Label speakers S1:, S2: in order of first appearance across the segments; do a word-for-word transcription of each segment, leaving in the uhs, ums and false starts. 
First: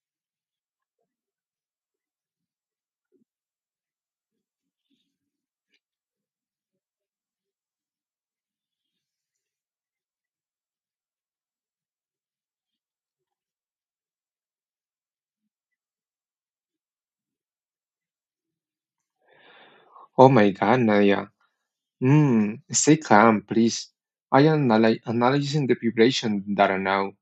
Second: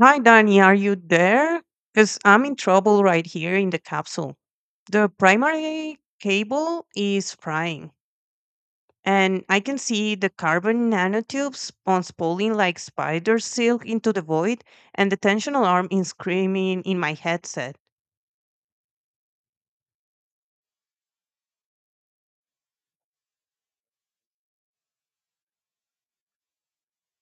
S1: Hi, Danny, are you there? Because I'm in trouble right here in the capsule. The primary cable is frying, and I can see the carbon nanotubes unspooling like spider silk into the void, and the tension alarm is screaming in my headset.
S2: Oh my God, Nadia. Mm, stay calm, please. I am analy- analyzing the vibration data now,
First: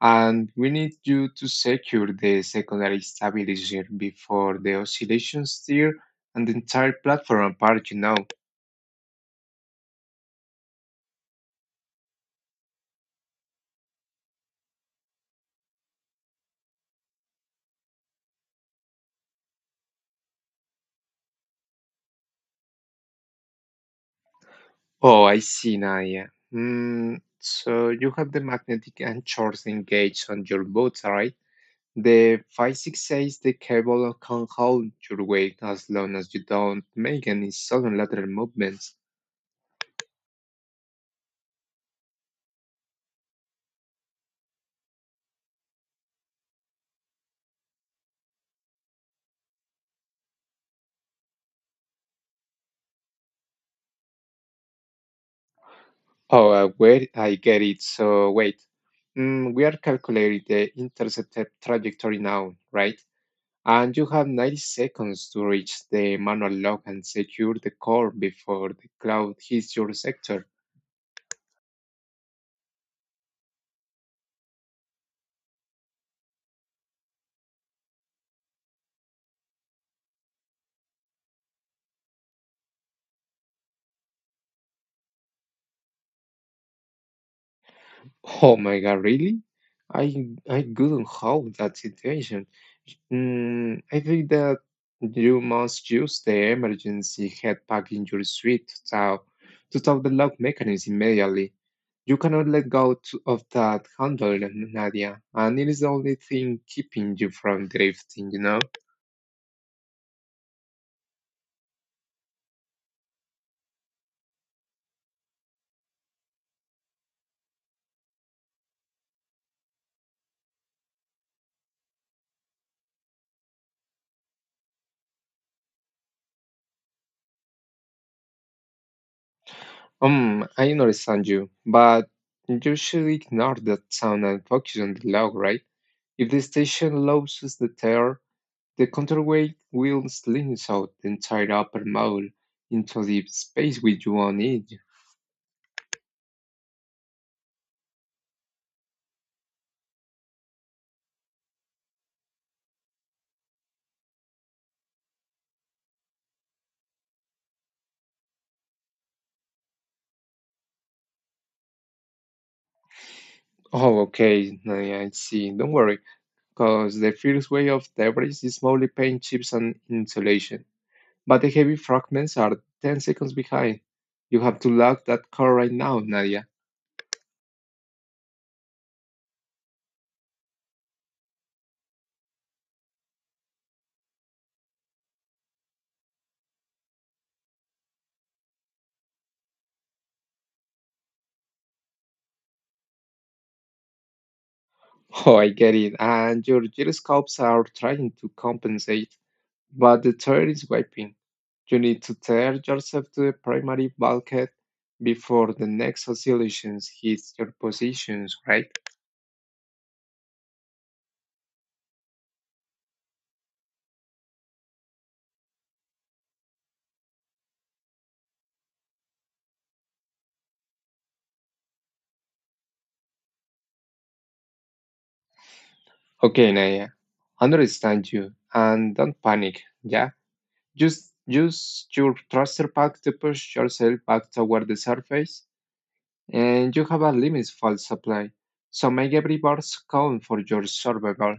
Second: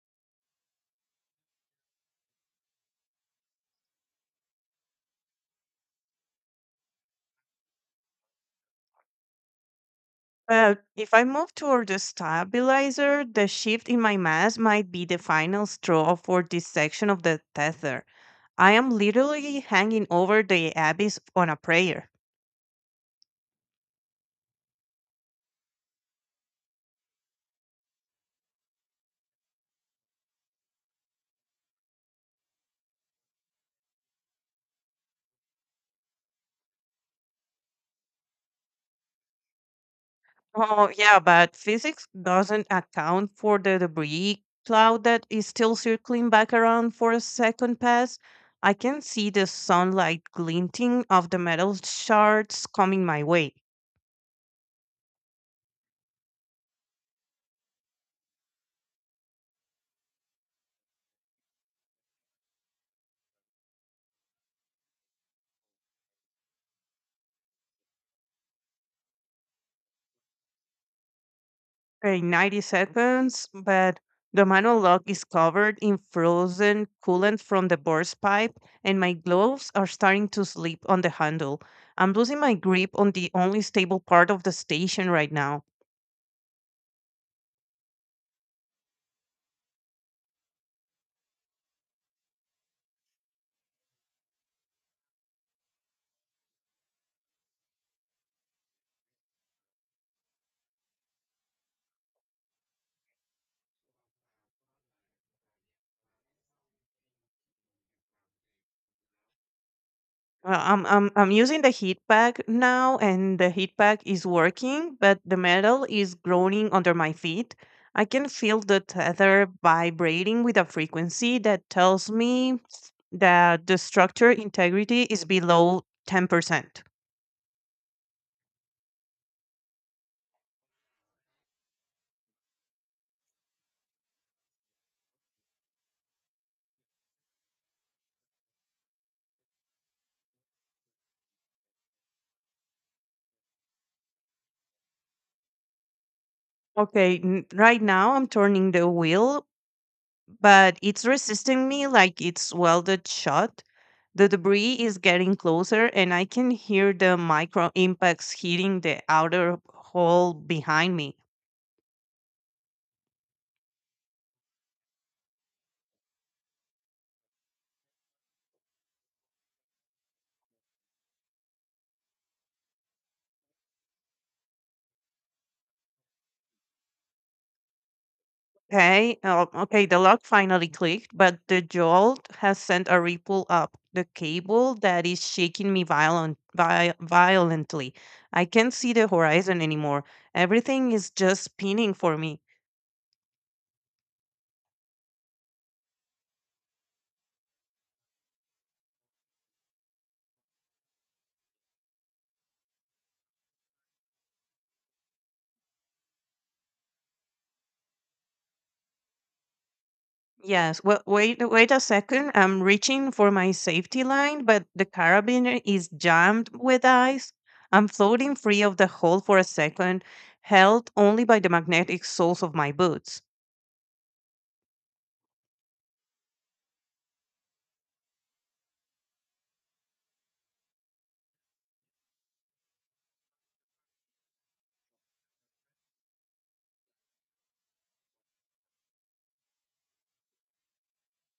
S2: and we need you to secure the secondary stabilizer before the oscillation steer and the entire platform apart, you know.
S1: But if I move toward the stabilizer, the shift in my mass might be the final straw for this section of the tether. I am literally hanging over the abyss on a prayer.
S2: Oh, I see, Nadia. Hmm, so you have the magnetic and shorts engaged on your boat, right? The five six says the cable can hold your weight as long as you don't make any sudden lateral movements.
S1: Oh, yeah, but physics doesn't account for the debris cloud that is still circling back around for a second pass. I can see the sunlight glinting of the metal shards coming my way.
S2: Oh, uh, wait, I get it. So wait, mm, we are calculating the intercepted trajectory now, right? And you have ninety seconds to reach the manual lock and secure the core before the cloud hits your sector.
S1: In ninety seconds, but the manual lock is covered in frozen coolant from the burst pipe, and my gloves are starting to slip on the handle. I'm losing my grip on the only stable part of the station right now.
S2: Oh my God, really? I I couldn't hold that situation. Mm, I think that you must use the emergency head pack in your suite to tap to tap the lock mechanism immediately. You cannot let go to, of that handle, Nadia, and it is the only thing keeping you from drifting, you know?
S1: Well, I'm I'm I'm using the heat pack now, and the heat pack is working, but the metal is groaning under my feet. I can feel the tether vibrating with a frequency that tells me that the structure integrity is below ten percent.
S2: Um, I understand you, but you should ignore that sound and focus on the log, right? If the station loses the terror, the counterweight will slingshot the entire upper maul into the space with you on it.
S1: Okay, n- right now I'm turning the wheel, but it's resisting me like it's welded shut. The debris is getting closer, and I can hear the micro impacts hitting the outer hull behind me.
S2: Oh, okay, I I see. Don't worry, because the first wave of debris is mostly paint chips and insulation, but the heavy fragments are ten seconds behind. You have to lock that core right now, Nadia.
S1: Okay, uh, okay, the lock finally clicked, but the jolt has sent a ripple up the cable that is shaking me violent, vi- violently. I can't see the horizon anymore. Everything is just spinning for me.
S2: Oh, I get it. And your gyroscopes are trying to compensate, but the tire is wiping. You need to tear yourself to the primary bulkhead before the next oscillation hits your positions, right?
S1: Yes. Well, wait, wait a second. I'm reaching for my safety line, but the carabiner is jammed with ice. I'm floating free of the hole for a second, held only by the magnetic soles of my boots.
S2: Okay, Naya, understand you and don't panic, yeah? Just use your thruster pack to push yourself back toward the surface, and you have a limited fuel supply, so make every burst count for your survival.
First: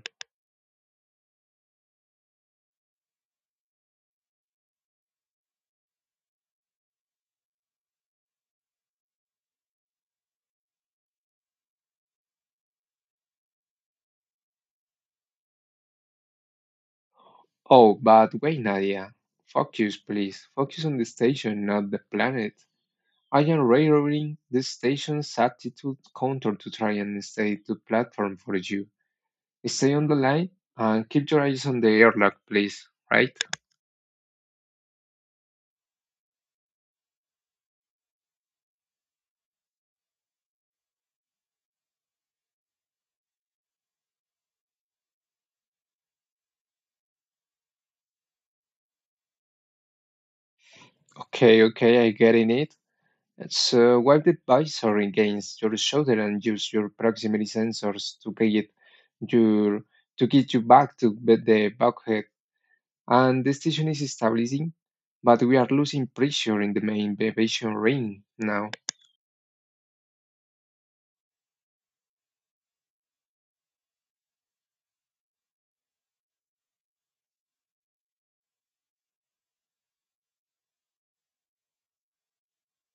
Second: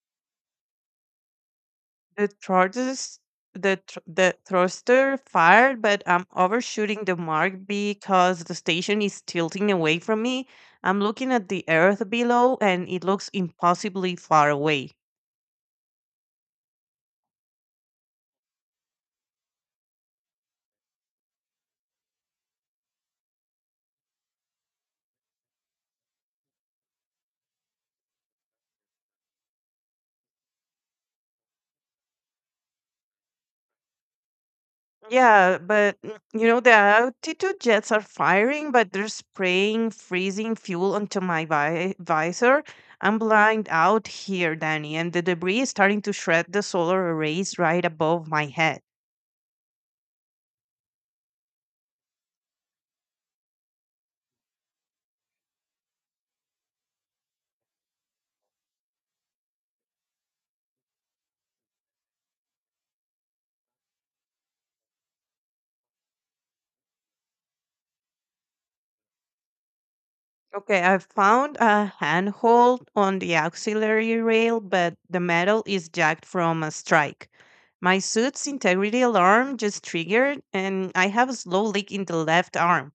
S1: The tortoise, the tr- The thruster fired, but I'm overshooting the mark because the station is tilting away from me. I'm looking at the earth below, and it looks impossibly far away.
S2: Oh, but wait, Nadia. Focus, please. Focus on the station, not the planet. I am relaying the station's attitude counter to try and stay the platform for you. Stay on the line and keep your eyes on the airlock, please. Right?
S1: Yeah, but mm, you know, the altitude jets are firing, but they're spraying freezing fuel onto my vi visor. I'm blind out here, Danny, and the debris is starting to shred the solar arrays right above my head.
S2: Okay, okay, I get in it. So wipe the visor against your shoulder and use your proximity sensors to get your to get you back to be- the bulkhead. And the station is stabilizing, but we are losing pressure in the main aviation ring now.
S1: Okay, I found a handhold on the auxiliary rail, but the metal is jagged from a strike. My suit's integrity alarm just triggered, and I have a slow leak in the left arm.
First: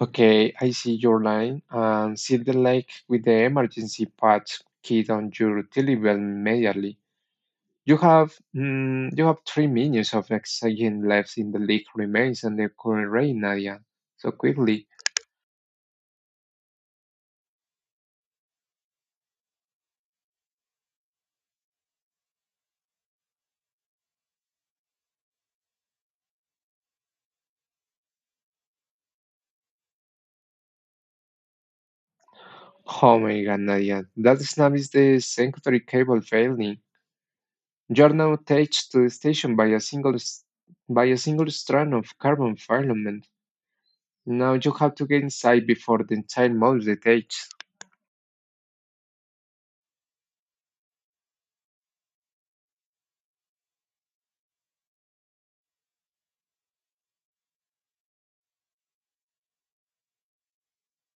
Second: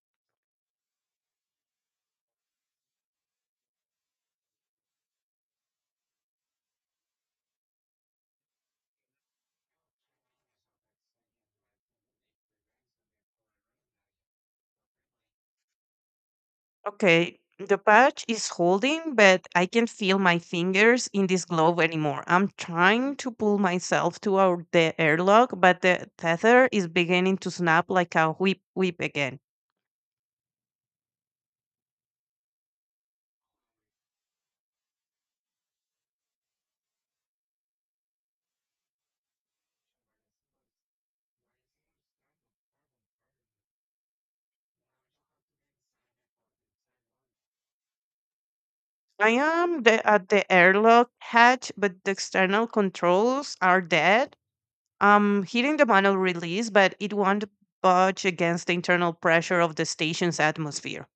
S2: Okay, I see your line. And see the lake with the emergency patch kit on your delivery immediately. You have mm, you have three minutes of oxygen left in the leak remains and the current rate, Nadia. So quickly.
S1: Okay, the patch is holding, but I can't feel my fingers in this glove anymore. I'm trying to pull myself to our the airlock, but the tether is beginning to snap like a whip whip again.
S2: Oh my God, Nadia. That snap is the secondary cable failing. You're now attached to the station by a single s- by a single strand of carbon filament. Now you have to get inside before the entire mold detaches.
S1: I am the, at the airlock hatch, but the external controls are dead. Um, hitting the manual release, but it won't budge against the internal pressure of the station's atmosphere.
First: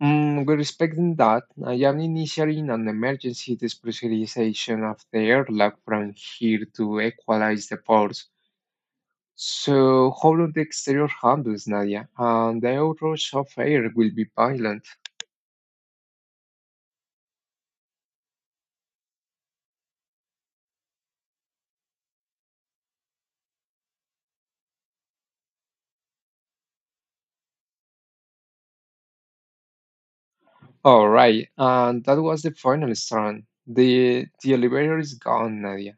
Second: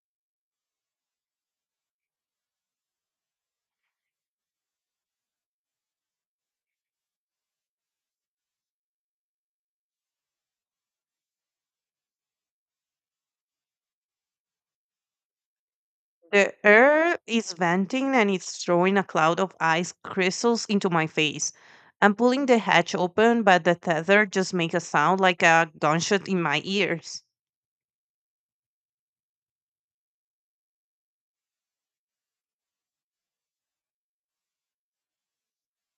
S2: Mm, with respect in that, I am initiating an emergency despressurizationization of the airlock from here to equalize the force. So, how will the exterior handles, Nadia? And the outrush of air will be violent.
S1: The air is venting and it's throwing a cloud of ice crystals into my face. I'm pulling the hatch open, but the tether just makes a sound like a gunshot in my ears.
S2: All right, and that was the final strand. The, the elevator is gone, Nadia,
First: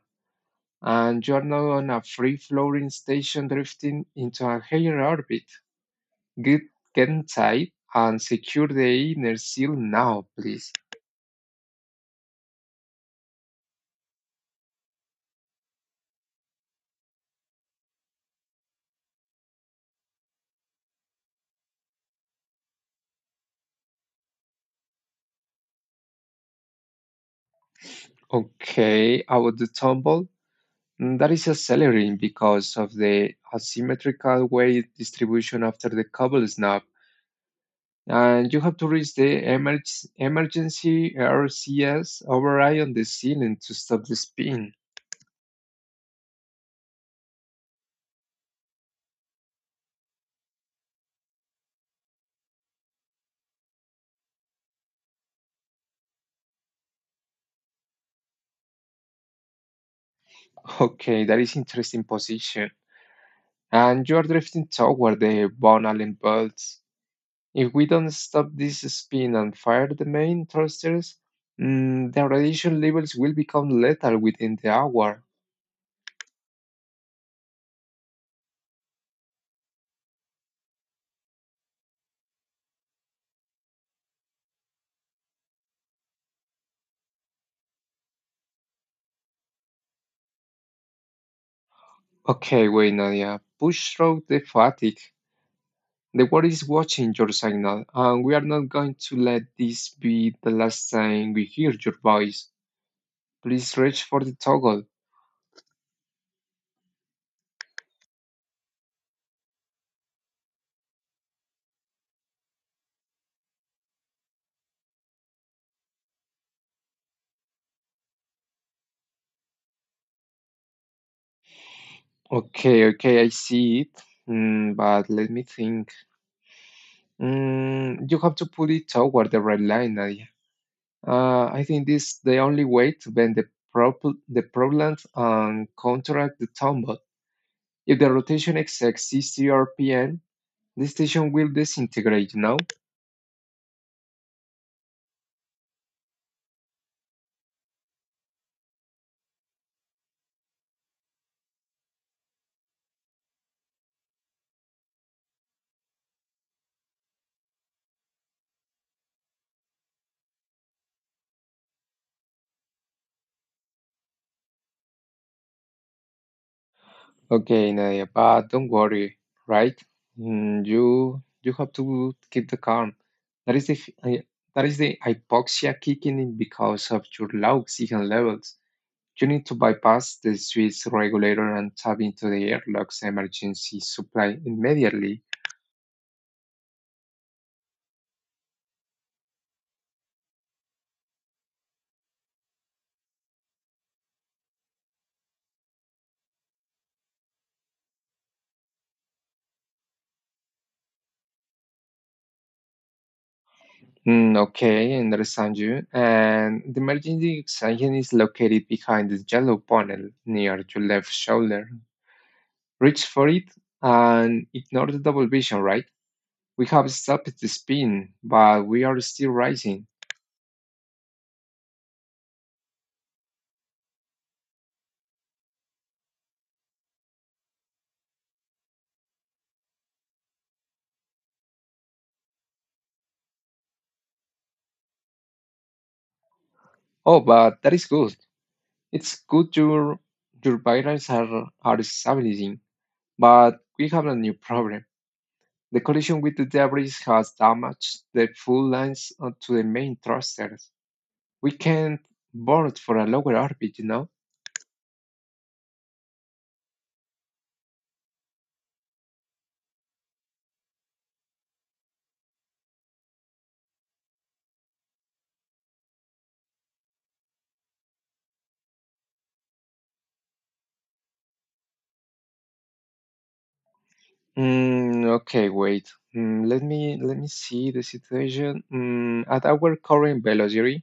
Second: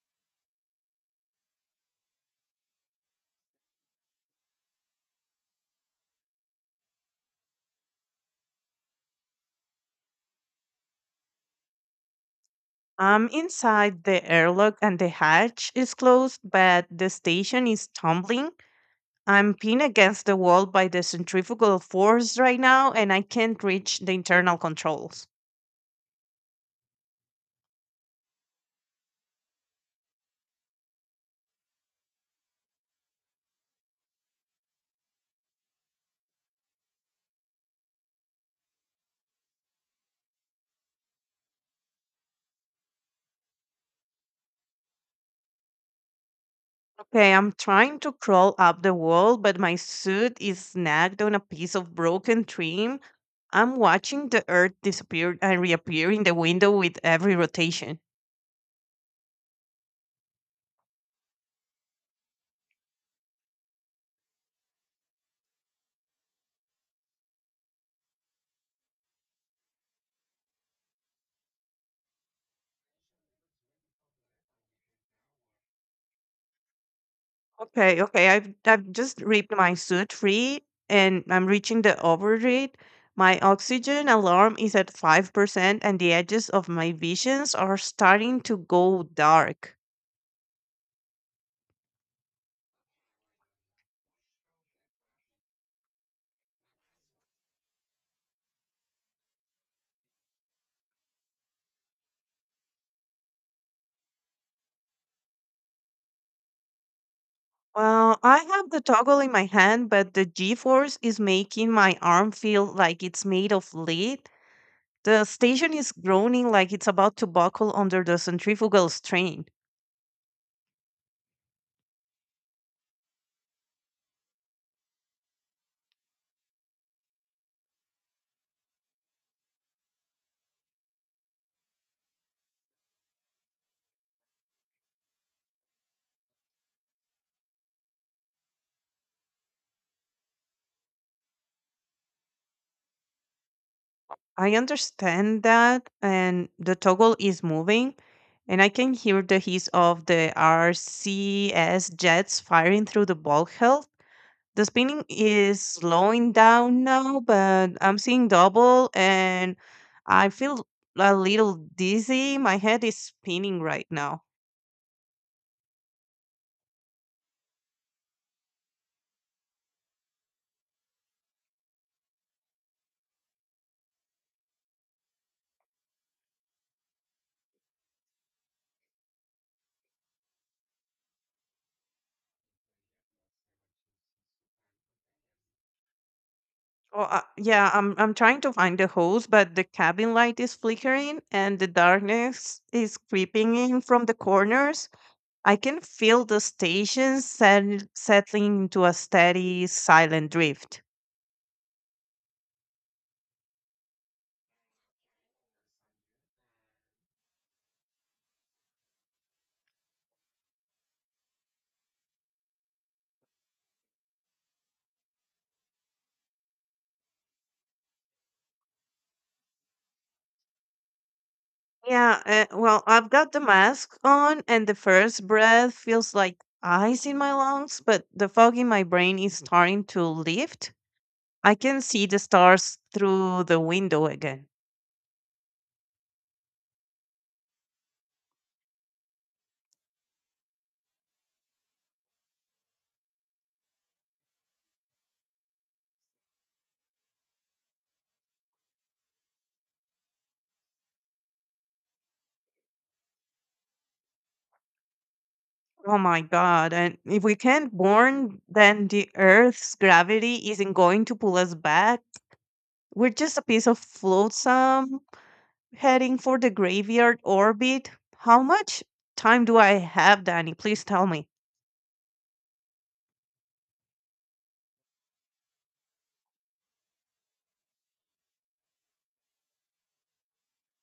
S2: and you are now on a free floating station drifting into a higher orbit. Get, get inside and secure the inner seal now, please.
S1: I'm inside the airlock and the hatch is closed, but the station is tumbling. I'm pinned against the wall by the centrifugal force right now, and I can't reach the internal controls.
S2: Okay, about the tumble, mm, that is accelerating because of the asymmetrical weight distribution after the cobble snap, and you have to reach the emerg- emergency R C S override on the ceiling to stop the spin.
S1: Okay, I'm trying to crawl up the wall, but my suit is snagged on a piece of broken trim. I'm watching the earth disappear and reappear in the window with every rotation.
S2: Okay, that is interesting position, and you are drifting toward the Von Allen belt. If we don't stop this spin and fire the main thrusters, mm, the radiation levels will become lethal within the hour.
S1: Okay, okay, I've, I've just ripped my suit free and I'm reaching the overheat. My oxygen alarm is at five percent, and the edges of my visions are starting to go dark.
S2: Okay, wait, Nadia. Push through the fatigue. The world is watching your signal, and we are not going to let this be the last time we hear your voice. Please reach for the toggle.
S1: Well, I have the toggle in my hand, but the G-force is making my arm feel like it's made of lead. The station is groaning like it's about to buckle under the centrifugal strain.
S2: Okay, okay, I see it. Mm, but let me think. Mm, you have to put it toward the red line, Nadia. Uh, I think this is the only way to bend the, prob- the propellant and counteract the tumble. If the rotation exceeds sixty R P M, the station will disintegrate, no?
S1: I understand that, and the toggle is moving, and I can hear the hiss of the R C S jets firing through the ball health. The spinning is slowing down now, but I'm seeing double, and I feel a little dizzy. My head is spinning right now.
S2: Okay, Nadia, but don't worry, right? Mm, you you have to keep the calm. That is the f- I- that is the hypoxia kicking in because of your low oxygen levels. You need to bypass the Swiss regulator and tap into the airlock's emergency supply immediately.
S1: Oh, uh, yeah, I'm I'm trying to find the hose, but the cabin light is flickering, and the darkness is creeping in from the corners. I can feel the station set- settling into a steady, silent drift.
S2: Mm, okay, I understand you. And the emergency extension is located behind the yellow panel near your left shoulder. Reach for it and ignore the double vision, right? We have stopped the spin, but we are still rising.
S1: Yeah, uh, well, I've got the mask on, and the first breath feels like ice in my lungs, but the fog in my brain is starting to lift. I can see the stars through the window again.
S2: Oh, but that is good. It's good your your pipelines are are stabilizing, but we have a new problem. The collision with the debris has damaged the full lines uh, to the main thrusters. We can't board for a lower orbit, you know.
S1: Oh my God. And if we can't burn, then the Earth's gravity isn't going to pull us back. We're just a piece of flotsam heading for the graveyard orbit. How much time do I have, Danny? Please tell me.
S2: Mm, okay, wait. Mm, let me let me see the situation. Mm, at our current velocity,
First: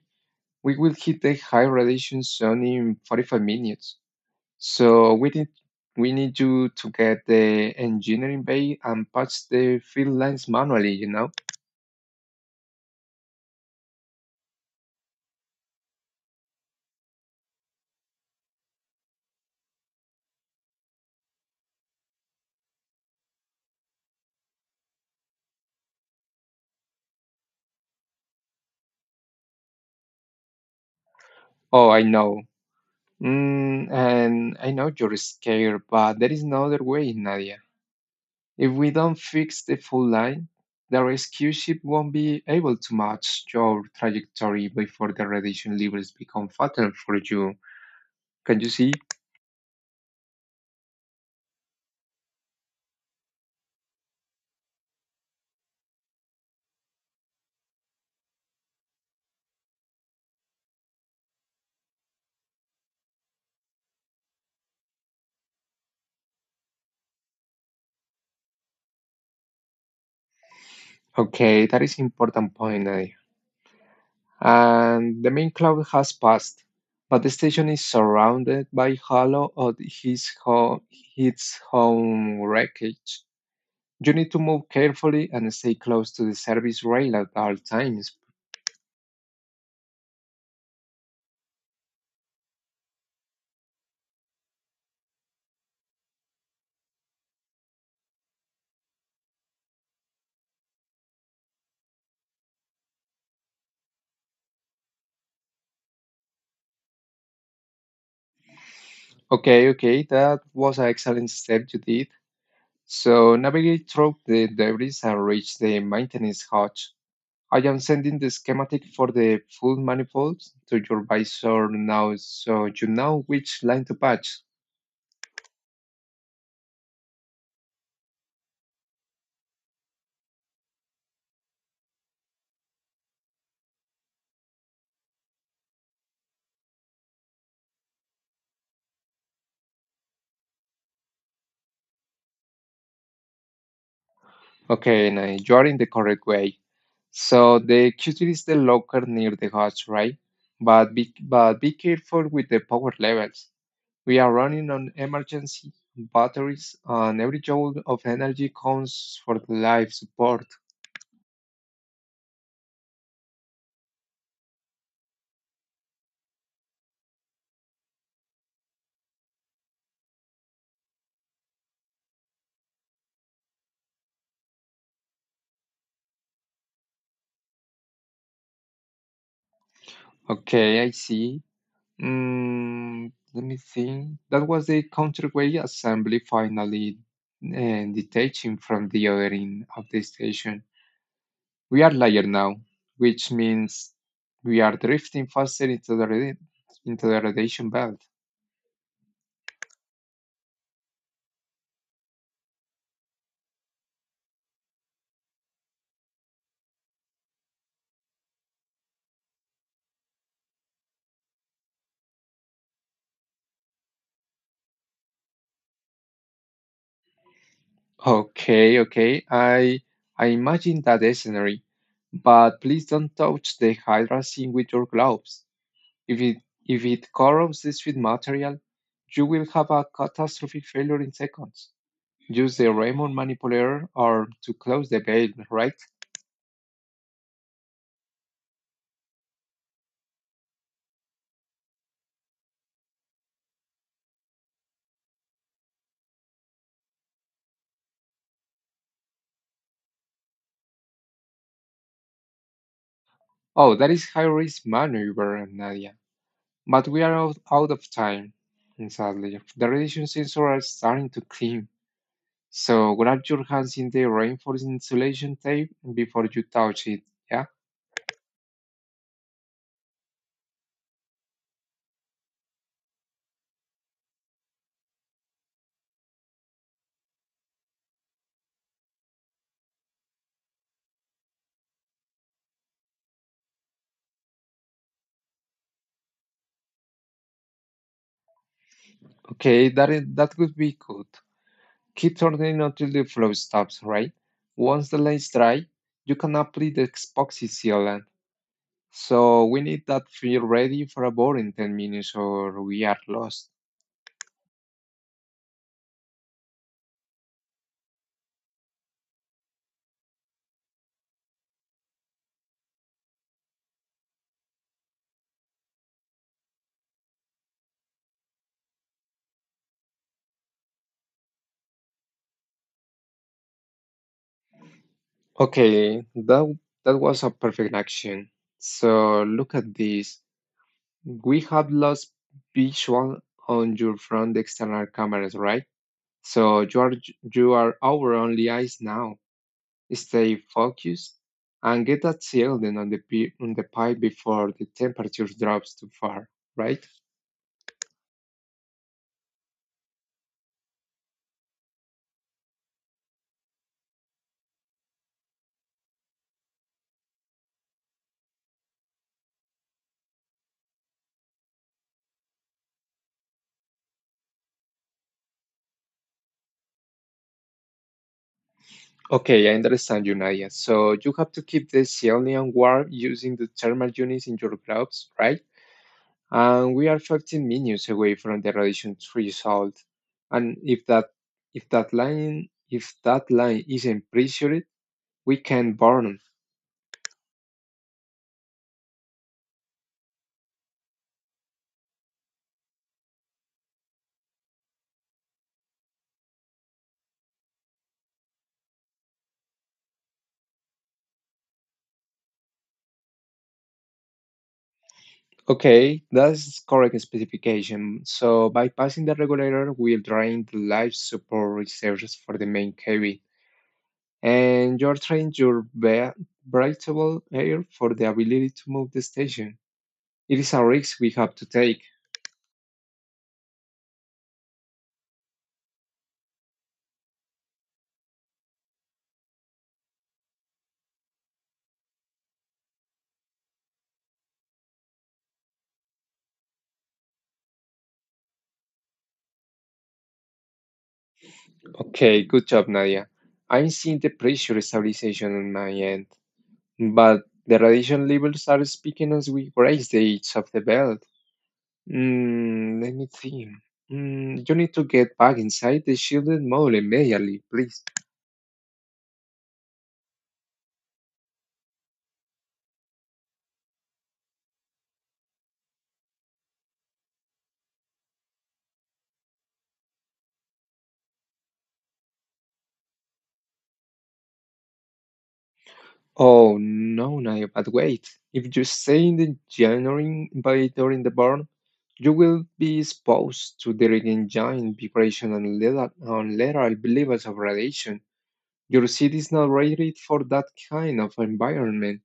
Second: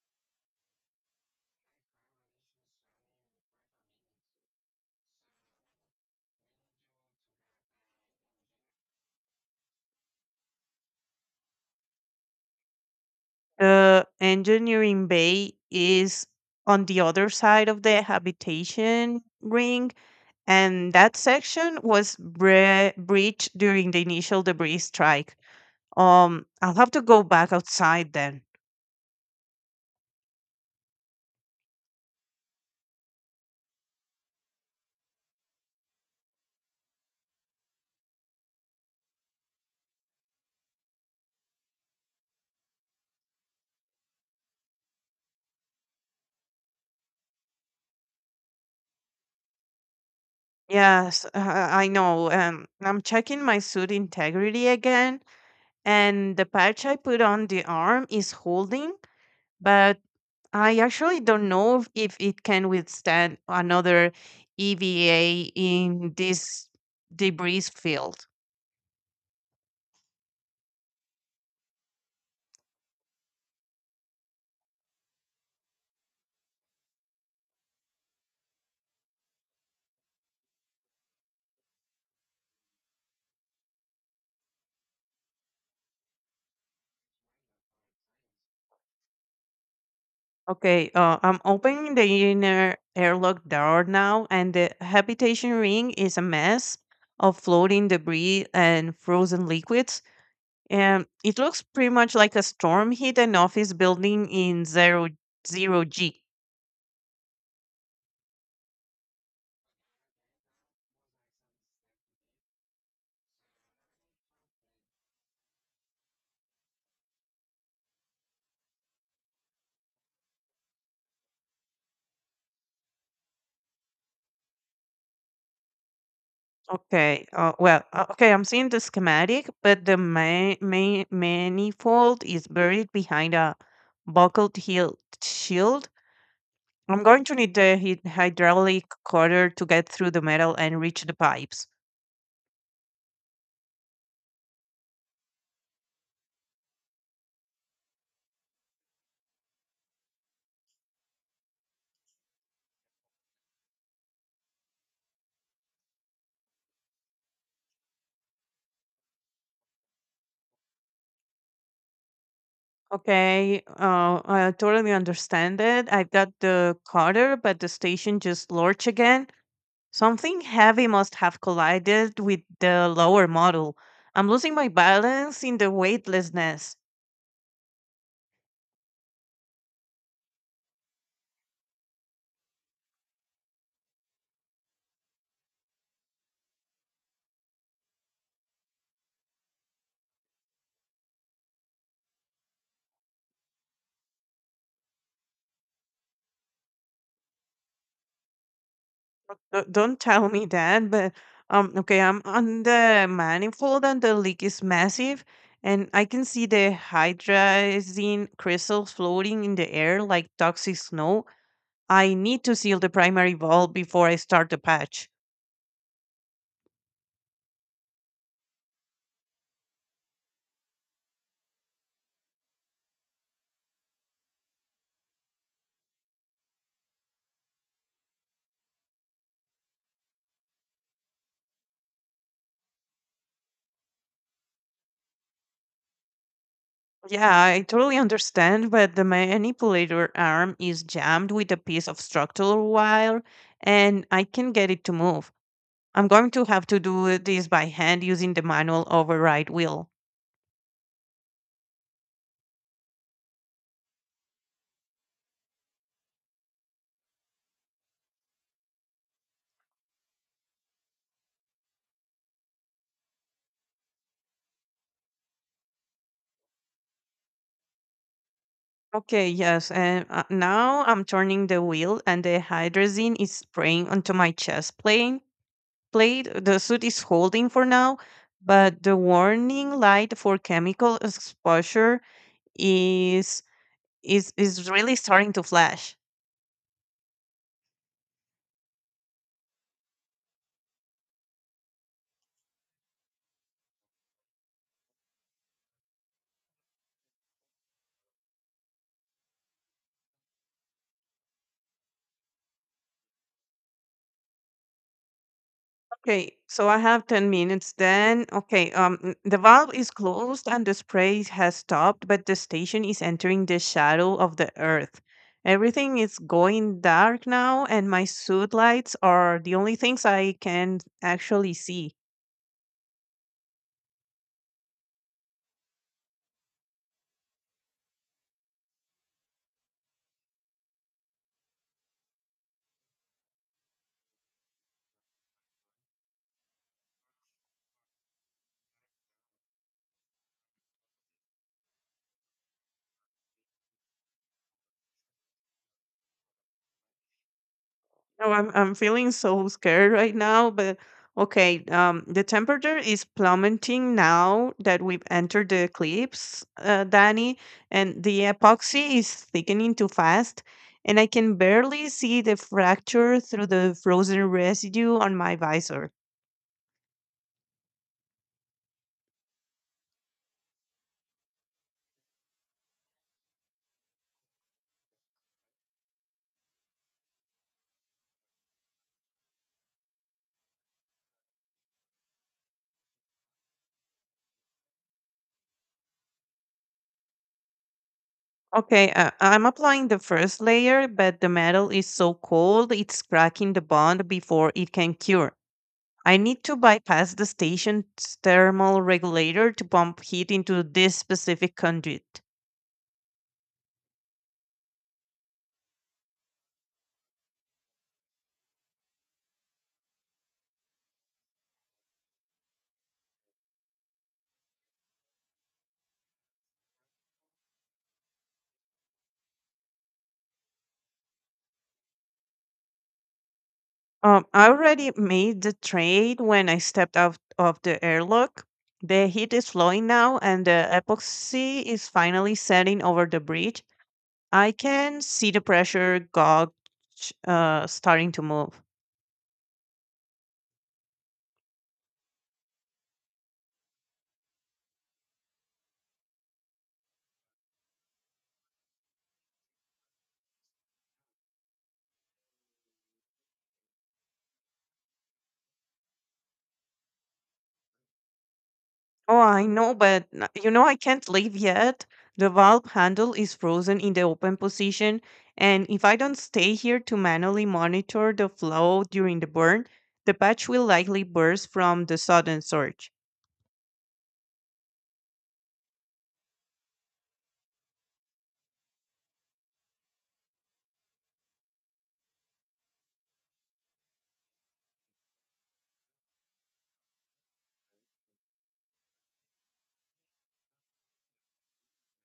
S2: we will hit the high radiation zone in forty-five minutes. So we need we need you to get the engineering bay and patch the field lines manually, you know?
S1: The engineering bay is on the other side of the habitation ring, and that section was bre- breached during the initial debris strike. Um, I'll have to go back outside then.
S2: Oh, I know. Mm, and I know you're scared, but there is no other way, Nadia. If we don't fix the full line, the rescue ship won't be able to match your trajectory before the radiation levels become fatal for you. Can you see?
S1: Yes, uh, I know. Um, I'm checking my suit integrity again, and the patch I put on the arm is holding, but I actually don't know if it can withstand another E V A in this debris field.
S2: Okay, that is important point, eh? And the main cloud has passed, but the station is surrounded by halo of his, ho- its own wreckage. You need to move carefully and stay close to the service rail at all times.
S1: Okay, uh, I'm opening the inner airlock door now, and the habitation ring is a mess of floating debris and frozen liquids. Um, it looks pretty much like a storm hit an office building in zero zero G.
S2: Okay, okay, that was an excellent step you did. So navigate through the debris and reach the maintenance hatch. I am sending the schematic for the full manifold to your visor now so you know which line to patch.
S1: Okay. Uh, well, uh, okay. I'm seeing the schematic, but the ma- ma- manifold is buried behind a buckled heel shield. I'm going to need the hy- hydraulic cutter to get through the metal and reach the pipes.
S2: Okay, and uh, you are in the correct way. So the q T is the locker near the hatch, right? But be, but be careful with the power levels. We are running on emergency batteries and every joule of energy counts for the life support.
S1: Okay, uh, I totally understand it. I've got the cutter, but the station just lurch again. Something heavy must have collided with the lower model. I'm losing my balance in the weightlessness.
S2: Okay, I see. Mm, let me think. That was the counterweight assembly finally uh, detaching from the other end of the station. We are lighter now, which means we are drifting faster into the radi- into the radiation belt.
S1: D- don't tell me that, but um, okay, I'm on the manifold and the leak is massive, and I can see the hydrazine crystals floating in the air like toxic snow. I need to seal the primary valve before I start the patch.
S2: Okay, okay. I I imagine that scenario, but please don't touch the hydrazine with your gloves. If it if it corrodes this sweet material, you will have a catastrophic failure in seconds. Use the Raymond manipulator or to close the gate, right?
S1: Yeah, I totally understand, but the manipulator arm is jammed with a piece of structural wire and I can get it to move. I'm going to have to do this by hand using the manual override wheel.
S2: Oh, that is high risk maneuver, Nadia. But we are out, out of time, sadly. The radiation sensor are starting to clean. So grab your hands in the reinforced insulation tape before you touch it. Yeah.
S1: Okay, yes. And uh, now I'm turning the wheel, and the hydrazine is spraying onto my chest plane plate. uh, The suit is holding for now, but the warning light for chemical exposure is is is really starting to flash.
S2: Okay, that is, that could be good. Keep turning until the flow stops, right? Once the lace dry, you can apply the epoxy sealant. So we need that feel ready for a board in ten minutes or we are lost.
S1: Okay, so I have ten minutes then. Okay, um, n- the valve is closed and the spray has stopped, but the station is entering the shadow of the earth. Everything is going dark now, and my suit lights are the only things I can actually see.
S2: Okay, that that was a perfect action. So look at this. We have lost visual on your front external cameras, right? So you are you are our only eyes now. Stay focused and get that shielding on the pi- on the pipe before the temperature drops too far, right?
S1: Oh, I'm I'm feeling so scared right now, but okay, um the temperature is plummeting now that we've entered the eclipse, uh, Danny, and the epoxy is thickening too fast, and I can barely see the fracture through the frozen residue on my visor.
S2: Okay, I understand you, Nadia. So you have to keep the Ceolian warm using the thermal units in your gloves, right? And we are fifteen minutes away from the radiation threshold. And if that if that line if that line isn't pressured, we can burn.
S1: Okay, uh, I'm applying the first layer, but the metal is so cold it's cracking the bond before it can cure. I need to bypass the station's thermal regulator to pump heat into this specific conduit.
S2: Okay, that's correct specification. So bypassing the regulator will drain the life support reserves for the main cabin. And you're training your ba- breathable air for the ability to move the station. It is a risk we have to take.
S1: Um, I already made the trade when I stepped out of the airlock. The heat is flowing now, and the epoxy is finally setting over the bridge. I can see the pressure gauge uh, starting to move.
S2: Okay, good job, Nadia. I'm seeing the pressure stabilization on my end, but the radiation levels are speaking as we brace the edge of the belt. Mm, let me think. Mm, you need to get back inside the shielded mode immediately, please.
S1: Oh, I know, but n- you know, I can't leave yet. The valve handle is frozen in the open position, and if I don't stay here to manually monitor the flow during the burn, the patch will likely burst from the sudden surge.
S2: Oh no, Naya, but wait. If you stay in the genuine invader in the barn, you will be exposed to the engine vibration and lateral, and lateral levels of radiation. Your seed is not rated for that kind of environment.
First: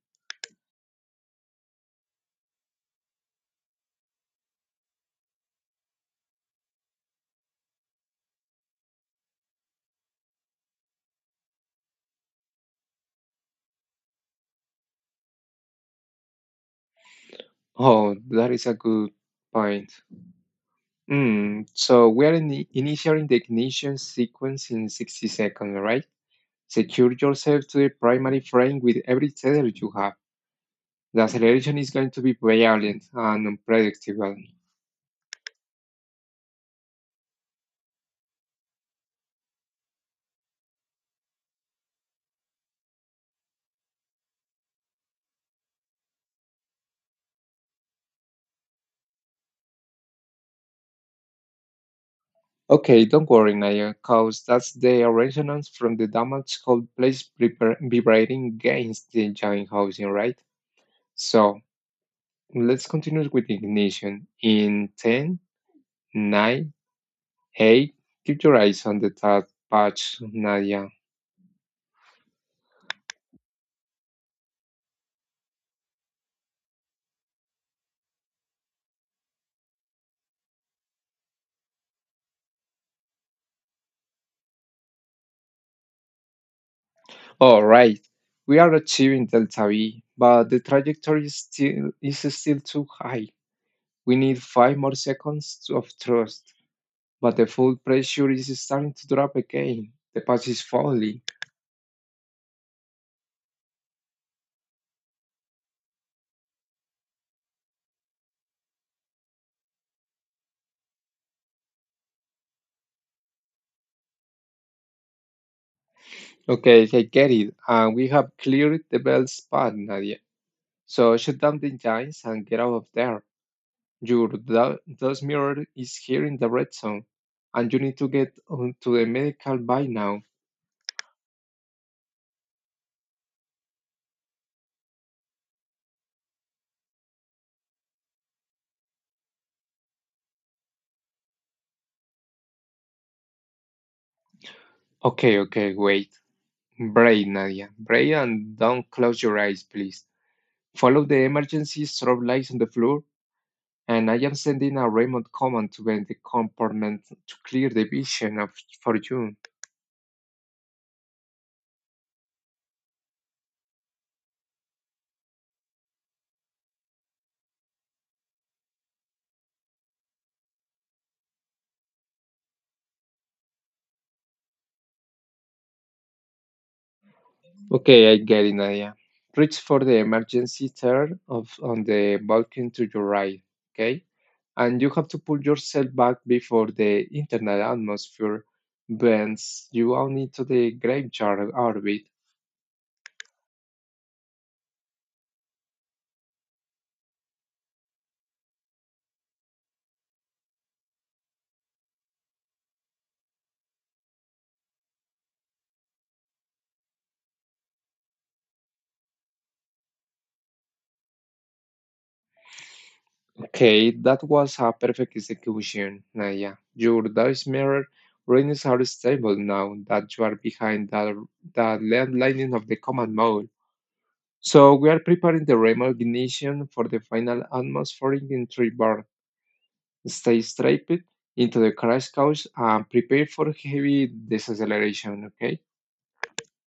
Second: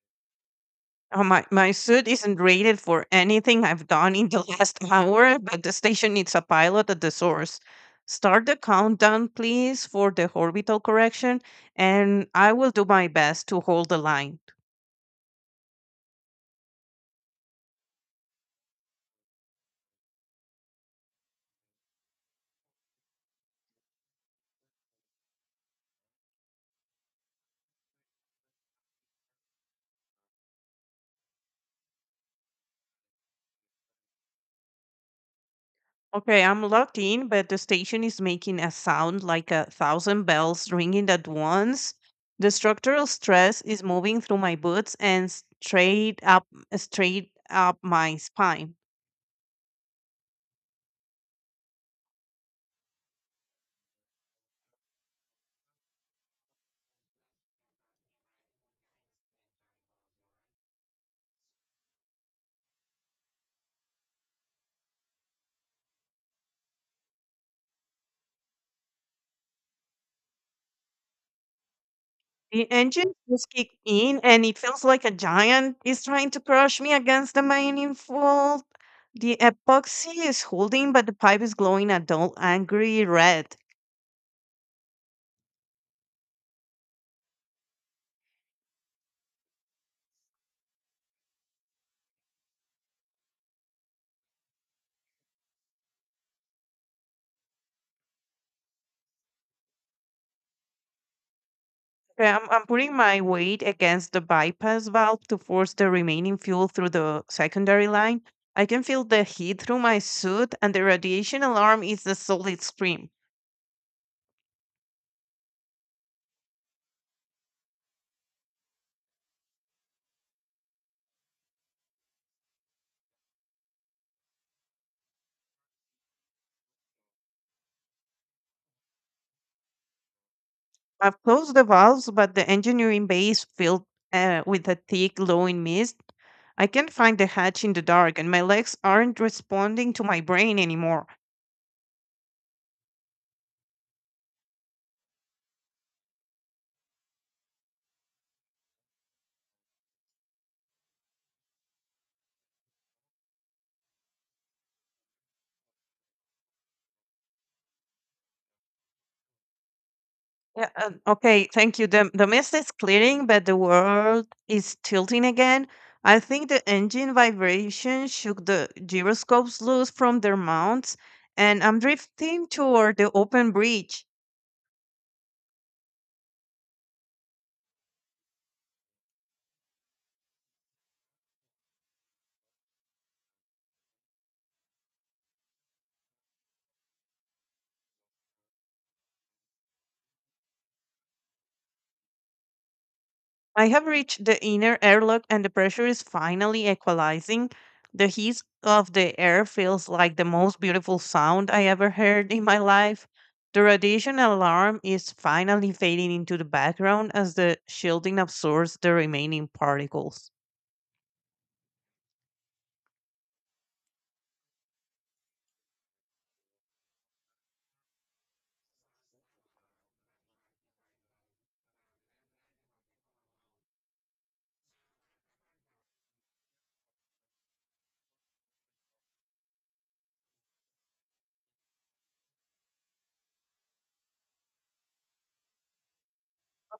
S1: Oh, my, my suit isn't rated for anything I've done in the last hour, but the station needs a pilot at the source. Start the countdown, please, for the orbital correction, and I will do my best to hold the line.
S2: Oh, that is a good point. Hmm, so we are in the initiating the ignition sequence in sixty seconds, right? Secure yourself to the primary frame with every tether you have. The acceleration is going to be violent and unpredictable.
S1: Okay, I'm logged in, but the station is making a sound like a thousand bells ringing at once. The structural stress is moving through my boots and straight up, straight up my spine.
S2: Okay, don't worry, Naya, cause that's the resonance from the damage cold plates vibra- vibrating against the giant housing, right? So let's continue with ignition. In ten, nine, eight, keep your eyes on the top patch, Naya.
S1: The engine just kicked in, and it feels like a giant is trying to crush me against the main fault. The epoxy is holding, but the pipe is glowing a dull, angry red.
S2: All right, we are achieving delta V, but the trajectory is still is still too high. We need five more seconds to- of thrust, but the full pressure is starting to drop again. The path is falling.
S1: Okay, I'm, I'm putting my weight against the bypass valve to force the remaining fuel through the secondary line. I can feel the heat through my suit, and the radiation alarm is a solid scream.
S2: Okay, I get it, and we have cleared the belt spot, Nadia. So shut down the engines and get out of there. Your da- dust mirror is here in the red zone, and you need to get on to the medical by now.
S1: I've closed the valves, but the engineering bay is filled uh, with a thick, glowing mist. I can't find the hatch in the dark, and my legs aren't responding to my brain anymore.
S2: Okay, okay, wait. Brave, Nadia. Brave and don't close your eyes, please. Follow the emergency strobe lights on the floor, and I am sending a remote command to the compartment to clear the vision of, for you.
S1: Yeah, um, okay, thank you. The, the mist is clearing, but the world is tilting again. I think the engine vibration shook the gyroscopes loose from their mounts, and I'm drifting toward the open bridge.
S2: Okay, I get it, Nadia. Reach for the emergency tear of, on the balcony to your right, okay? And you have to pull yourself back before the internal atmosphere bends you out into the graveyard orbit.
S1: I have reached the inner airlock and the pressure is finally equalizing. The hiss of the air feels like the most beautiful sound I ever heard in my life. The radiation alarm is finally fading into the background as the shielding absorbs the remaining particles.
S2: Okay, that was a perfect execution, Naya. Your dice mirror readings are stable now that you are behind the, the left lining of the command mode. So we are preparing the remote ignition for the final atmospheric entry bar. Stay straight into the crash couch and prepare for heavy deceleration, okay?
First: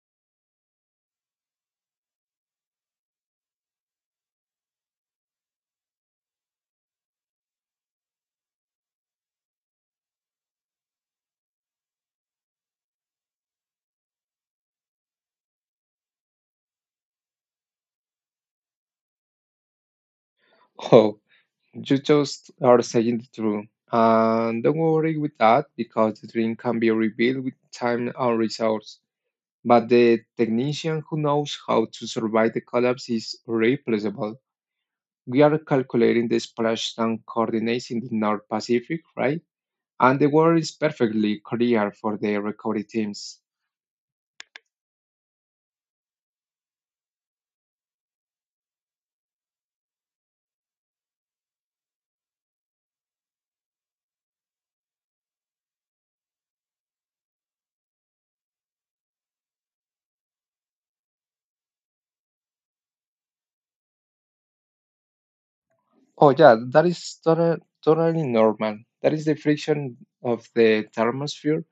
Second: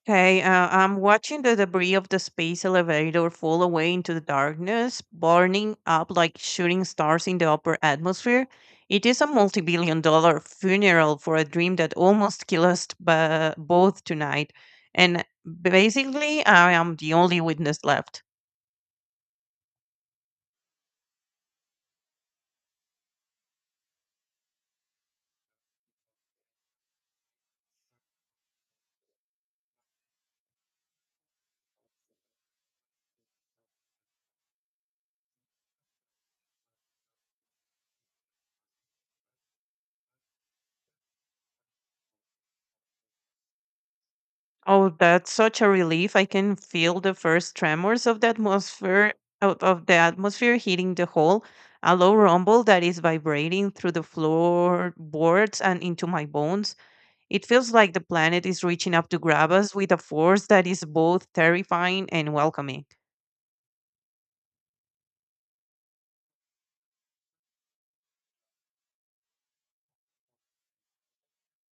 S1: Okay, uh, I'm watching the debris of the space elevator fall away into the darkness, burning up like shooting stars in the upper atmosphere. It is a multi billion dollar funeral for a dream that almost killed us bu- both tonight. And basically, I am the only witness left.
S2: Oh, you just are saying the truth. And don't worry with that because the dream can be rebuilt with time and resource. But the technician who knows how to survive the collapse is replaceable. We are calculating the splashdown coordinates in the North Pacific, right? And the world is perfectly clear for the recovery teams.
S1: Oh, that's such a relief. I can feel the first tremors of the atmosphere out of the atmosphere hitting the hole, a low rumble that is vibrating through the floorboards and into my bones. It feels like the planet is reaching up to grab us with a force that is both terrifying and welcoming.
S2: Oh yeah, that is total, totally normal. That is the friction of the thermosphere,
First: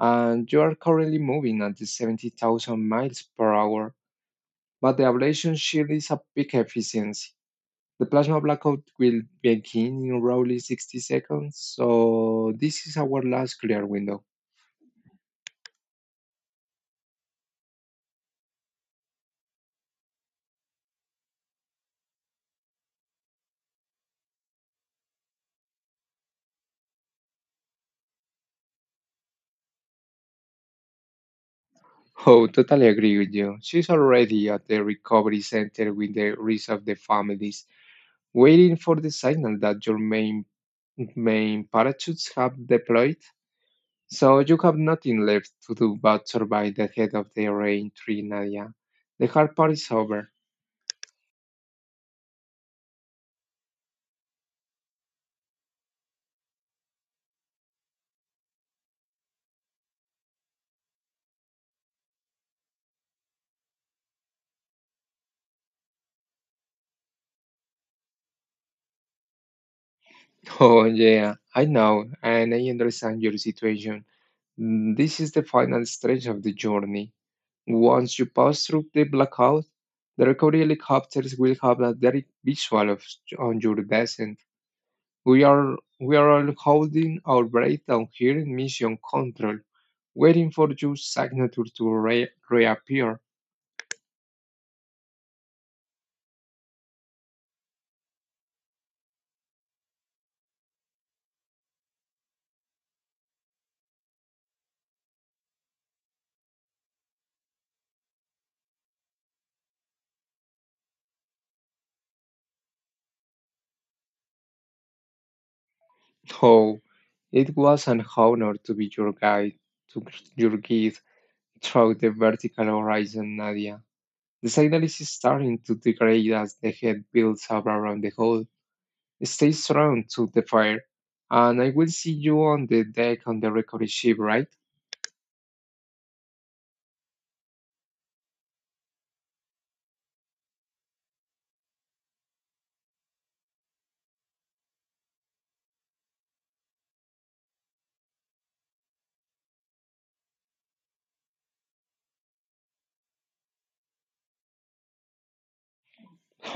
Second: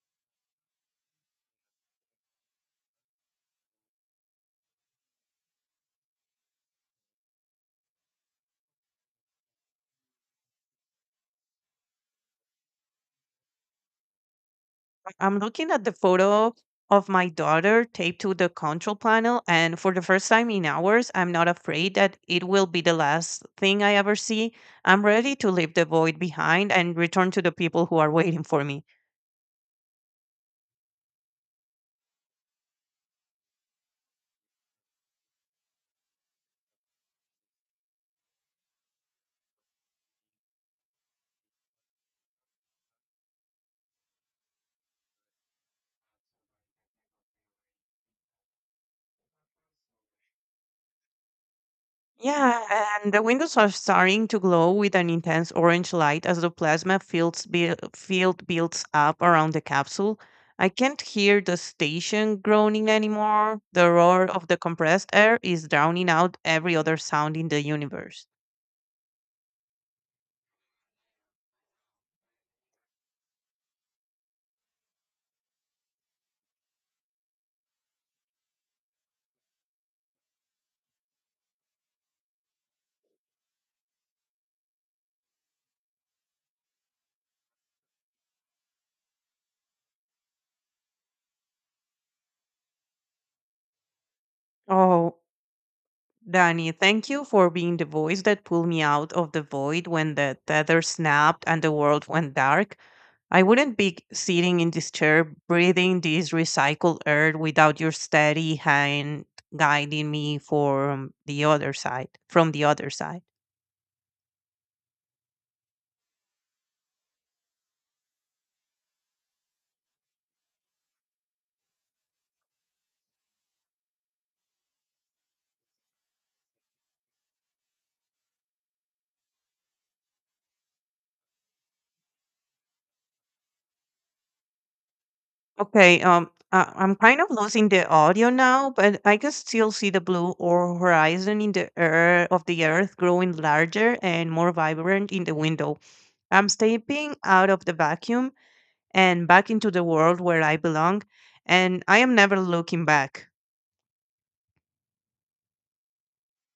S2: and you are currently moving at the seventy thousand miles per hour. But the ablation shield is a peak efficiency. The plasma blackout will begin in roughly sixty seconds, so this is our last clear window.
S1: I'm looking at the photo of my daughter taped to the control panel, and for the first time in hours, I'm not afraid that it will be the last thing I ever see. I'm ready to leave the void behind and return to the people who are waiting for me.
S2: Oh, totally agree with you. She's already at the recovery center with the rest of the families, waiting for the signal that your main main parachutes have deployed. So you have nothing left to do but survive the head of the rain tree, Nadia. The hard part is over.
S1: Yeah, and the windows are starting to glow with an intense orange light as the plasma fields buil- field builds up around the capsule. I can't hear the station groaning anymore. The roar of the compressed air is drowning out every other sound in the universe.
S2: Oh, yeah, I know, and I understand your situation. Mm, This is the final stretch of the journey. Once you pass through the blackout, the recovery helicopters will have a direct visual of on your descent. We are we are all holding our breath down here in mission control, waiting for your signature to re- reappear.
S1: Oh, Danny, thank you for being the voice that pulled me out of the void when the tether snapped and the world went dark. I wouldn't be sitting in this chair breathing this recycled air without your steady hand guiding me from the other side, from the other side.
S2: Oh, it was an honor to be your guide, to your guide through the vertical horizon, Nadia. The signal is starting to degrade as the head builds up around the hole. Stay strong to the fire, and I will see you on the deck on the recovery ship, right?
S1: Okay, um, I, I'm kind of losing the audio now, but I can still see the blue or horizon in the air of the earth growing larger and more vibrant in the window. I'm stepping out of the vacuum and back into the world where I belong, and I am never looking back.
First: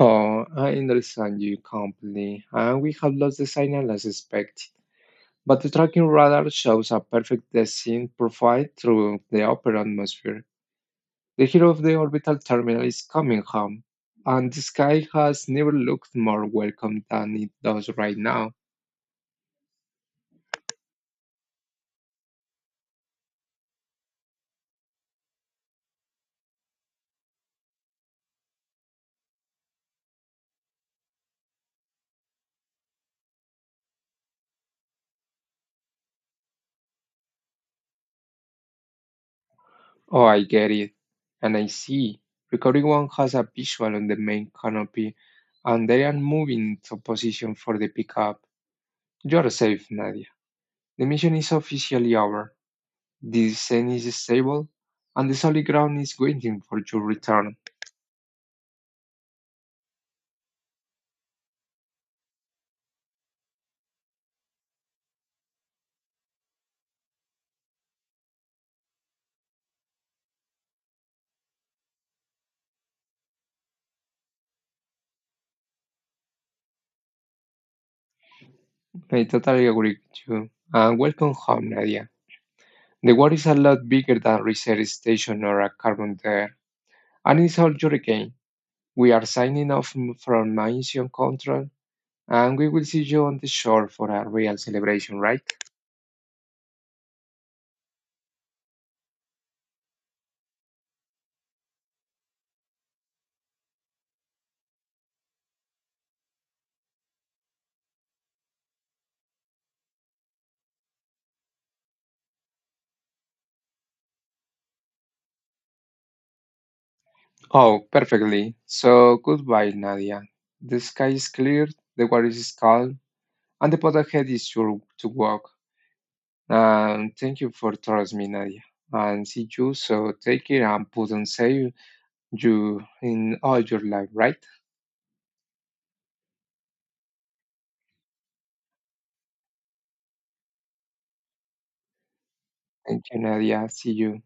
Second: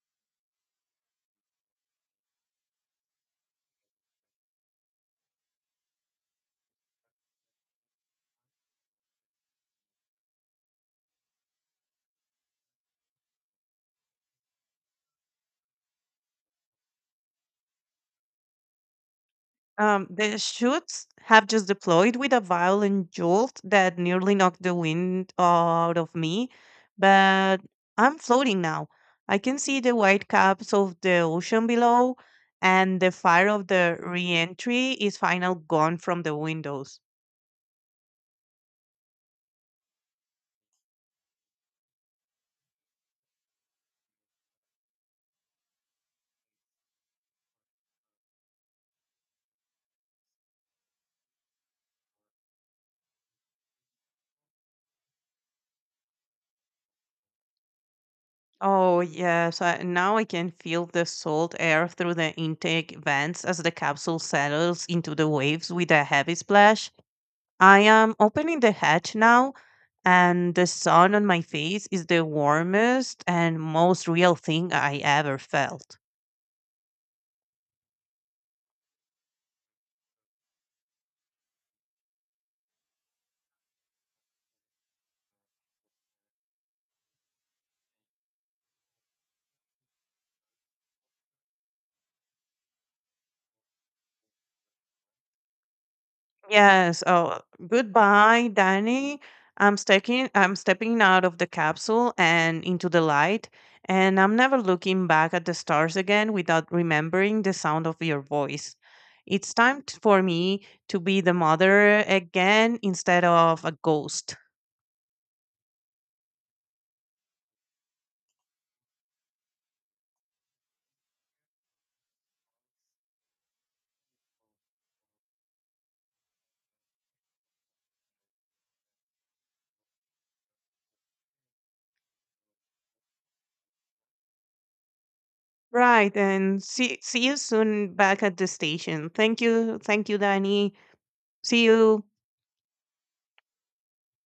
S2: Oh, I understand you completely, and we have lost the signal as expected. But the tracking radar shows a perfect descent profile through the upper atmosphere. The hero of the orbital terminal is coming home, and the sky has never looked more welcome than it does right now.
S1: Um, the shoots have just deployed with a violent jolt that nearly knocked the wind out of me, but I'm floating now. I can see the white caps of the ocean below, and the fire of the re-entry is final gone from the windows.
S2: Oh, I get it. And I see. Recording One has a visual on the main canopy, and they are moving to position for the pickup. You're safe, Nadia. The mission is officially over. The descent is stable, and the solid ground is waiting for your return.
S1: Oh, yes, I, now I can feel the salt air through the intake vents as the capsule settles into the waves with a heavy splash. I am opening the hatch now and the sun on my face is the warmest and most real thing I ever felt.
S2: I totally agree with you. And welcome home, Nadia. The world is a lot bigger than research station or a carbon there. And it's all your game. We are signing off from Mission Control, and we will see you on the shore for a real celebration, right?
S1: Yes. Oh, goodbye, Danny. I'm stepping. I'm stepping out of the capsule and into the light, and I'm never looking back at the stars again without remembering the sound of your voice. It's time t- for me to be the mother again instead of a ghost.
S2: Oh, perfectly. So goodbye, Nadia. The sky is clear, the water is calm, and the path ahead is sure to walk. And thank you for trusting me, Nadia. And see you, so take care and put on save you in all your life, right?
S1: Right, and see see you soon back at the station. Thank you, thank you, Danny. See you.
S2: Thank you, Nadia. See you.